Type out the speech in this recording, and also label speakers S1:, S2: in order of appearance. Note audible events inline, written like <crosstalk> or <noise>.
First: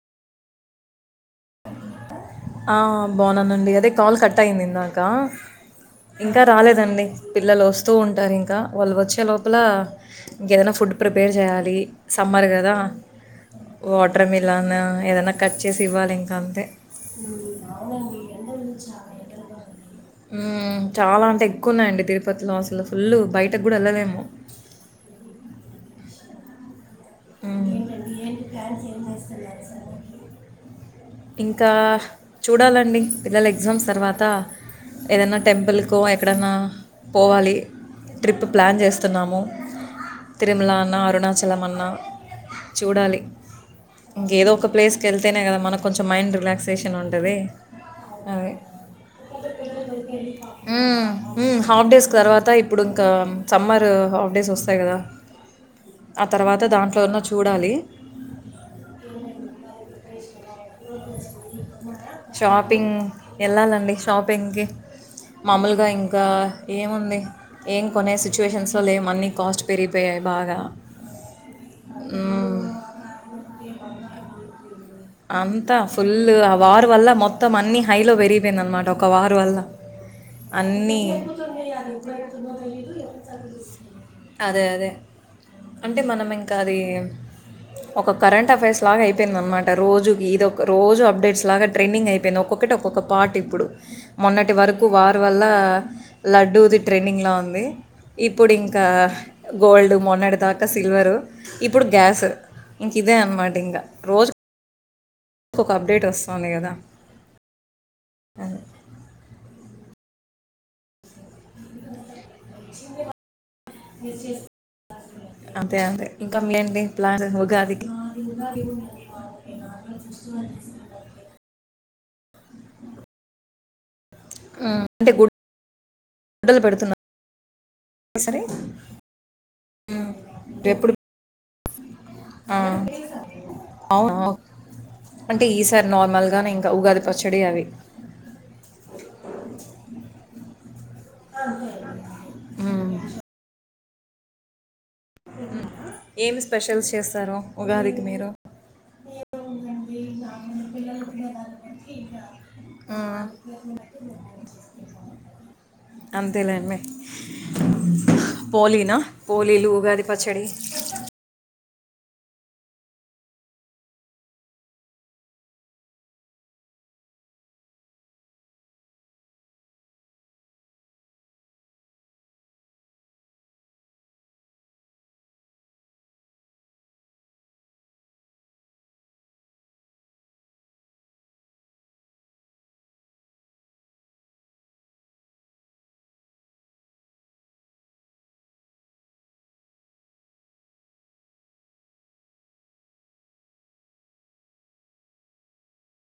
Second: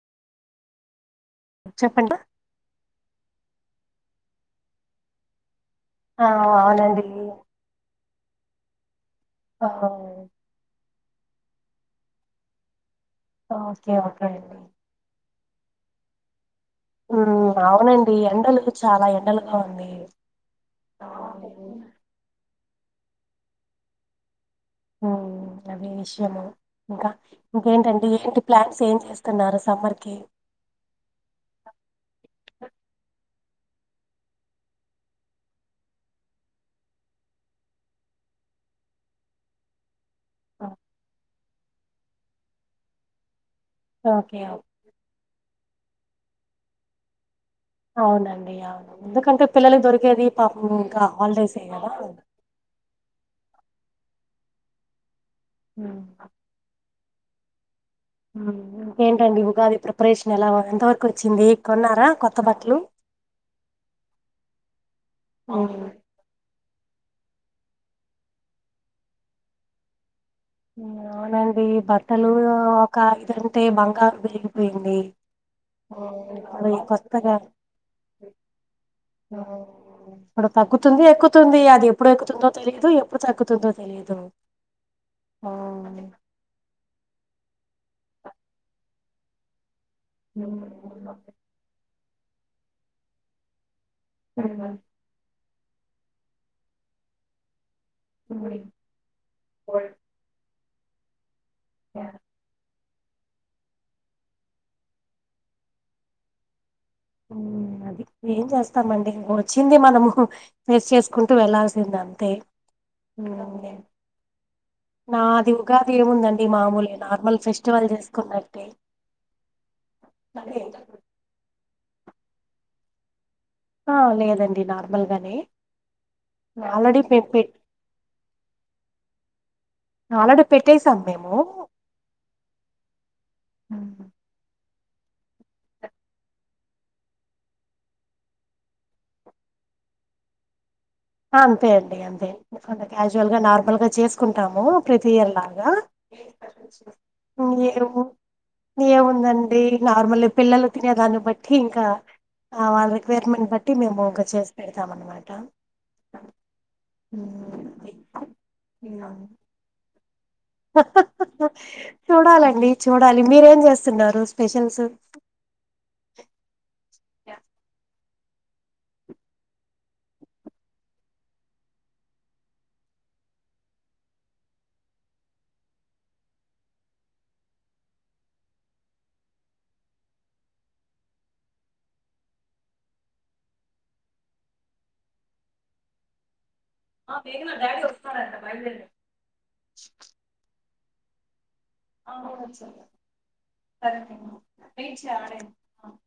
S1: చెప్పండి
S2: ఆ బానేనునండి అదే కాల్ కట్ అయిందిందాకా
S1: ఆ
S2: ఇంకా
S1: అవునండి
S2: రాలేదండి పిల్లలు వస్తూ ఉంటారు ఇంకా వాళ్ళు వచ్చి చ్చ లోపల
S1: ఆ
S2: ఇంకేదైనా ఫుడ్ ప్రిపేర్ చేయాలి సమ్మర్ కదా
S1: ఓకే ఓకే
S2: వాటర్
S1: అండి
S2: మిలాన్ ఏదైనా కట్ చేసి ఇవ్వాలి ఇంకా అంతే
S1: ఆ అవునండి ఎండలు చాలా ఎండలుగా ఉంది
S2: ఊ చాలా అంటే ఎక్కువున్నాయండి తిరుపతిలో అసలు ఫుల్ బయటకు కూడా వెళ్ళలేము.
S1: ము అదే విషయము ఇంకా
S2: హ్మ్.
S1: ఇంకేంటండి ఏంటి ప్లాన్స్ ఏం చేస్తున్నారు సమ్మర్ కి
S2: ఇంకా చూడాలండి పిల్లల ఎగ్జామ్స్ తర్వాత ఏదన్నా టెంపుల్కో ఎక్కడన్నా పోవాలి ట్రిప్ ప్లాన్ చేస్తున్నాము తిరుమల అన్న, అరుణాచలం అన్నా చూడాలి.
S1: ఓకే
S2: ఇంకేదో ఒక ప్లేస్కి వెళ్తేనే కదా మనకు కొంచెం మైండ్ రిలాక్సేషన్ ఉంటది
S1: అవునండి అవును ఎందుకంటే పిల్లలు దొరికేది పాపం ఇంకా హాలిడేస్ ఏ
S2: హాఫ్
S1: కదా
S2: డేస్ తర్వాత ఇప్పుడు ఇంకా సమ్మర్ హాఫ్ డేస్ వస్తాయి కదా
S1: మ్మ్
S2: ఆ తర్వాత దాంట్లో ఉన్న చూడాలి
S1: ఇంకేంటండి ఉగాది ప్రిపరేషన్ ఎలా ఎంత వరకు వచ్చింది కొన్నారా కొత్త బట్టలు.
S2: ఉ వెళ్ళాలండి షాపింగ్కి
S1: హ్మ్.
S2: మామూలుగా ఇంకా ఏముంది ఏం కొనే సిచ్యుయేషన్స్లో లేము అన్నీ కాస్ట్ పెరిగిపోయాయి. బాగా
S1: అవునండి బట్టలు
S2: మ్మ్.
S1: ఒక ఐదంటే బంగారు పెరిగిపోయింది
S2: అంతా
S1: ఉమ్,
S2: ఫుల్ ఆ
S1: ఇప్పుడు ఈ
S2: వార్ వల్ల
S1: కొత్తగా
S2: మొత్తం అన్నీ హైలో పెరిగిపోయింది అనమాట ఒక వార్
S1: ఆ
S2: వల్ల.
S1: ఇప్పుడు
S2: అన్నీ
S1: తగ్గుతుంది ఎక్కుతుంది అది ఎప్పుడు ఎక్కుతుందో తెలియదు ఎప్పుడు తగ్గుతుందో తెలియదు
S2: అదే అదే
S1: ఆ
S2: అంటే మనం ఇంకా అది ఒక కరెంట్ అఫైర్స్ లాగా అయిపోయింది అన్నమాట రోజుకి ఇదొ రోజు అప్డేట్స్ లాగా ట్రేండింగ్ అయిపోయింది ఒక్కొక్కటి ఒక్కొక్క పార్ట్ ఇప్పుడు. మొన్నటి వరకు వార్ వల్ల లడ్డూది ట్రెండింగ్లా ఉంది ఇప్పుడు ఇంకా గోల్డ్ మొన్నటి దాకా సిల్వరు ఇప్పుడు గ్యాస్ ఇంక ఇదే అనమాట ఇంకా రోజు కో ఒక అప్డేట్ వస్తుంది కదా
S1: అది ఏం చేస్తామండి ఇ వచ్చింది మనము ఫేస్ చేసుకుంటూ వెళ్లాల్సింది అంతే
S2: గెస్ చెస్
S1: నాది
S2: అంతే
S1: ఉగాది
S2: అంతే
S1: ఏముందండి
S2: ఇంకాంలేంటి
S1: మామూలే
S2: ప్లాన్
S1: నార్మల్ ఫెస్టివల్
S2: ఉగాదికి
S1: చేసుకున్నట్టే
S2: ఆలోచించు
S1: అదే. ఆ లేదండి
S2: ఉమ్, అంటే
S1: నార్మల్గానే
S2: గుడ్డలు పెడుతున్నారు
S1: ఆల్రెడీ పెంపట్.
S2: సరే
S1: ఆల్రెడీ పెట్టేసాం మేము.
S2: అ
S1: ఉ
S2: అవు అవు అంటే ఈసారి నార్మల్గానే ఇంకా ఉగాది పచ్చడి అవి. <inaudible>
S1: అంతే అండి అంతే
S2: ఉమ్,
S1: క్యాజువల్ గా నార్మల్ గా చేసుకుంటాము. ప్రీతి ఎల్లాగా.
S2: ఎం స్పెషల్స్ చేస్తారు ఉగాదికి మీరు.
S1: ఏముందండి నార్మల్ పిల్లలు తినేదాన్ని బట్టి ఇంకా. వాళ్ళ
S2: ఉమ్,
S1: రిక్వైర్మెంట్ బట్టి మేము ఇంకా చేసి పెడతాం అన్నమాట.
S2: అంతేలేండి పోలీనా పోలీలు. ఉగాది పచ్చడి.
S1: చూడాలండి చూడాలి మీరేం చేస్తున్నారు స్పెషల్స్.
S2: <inaudible>
S1: ఆ మేగన డాడీ వస్తనారు అంట బయలుదేరు అవునా సరే లే వైట్ చేయాలా నేను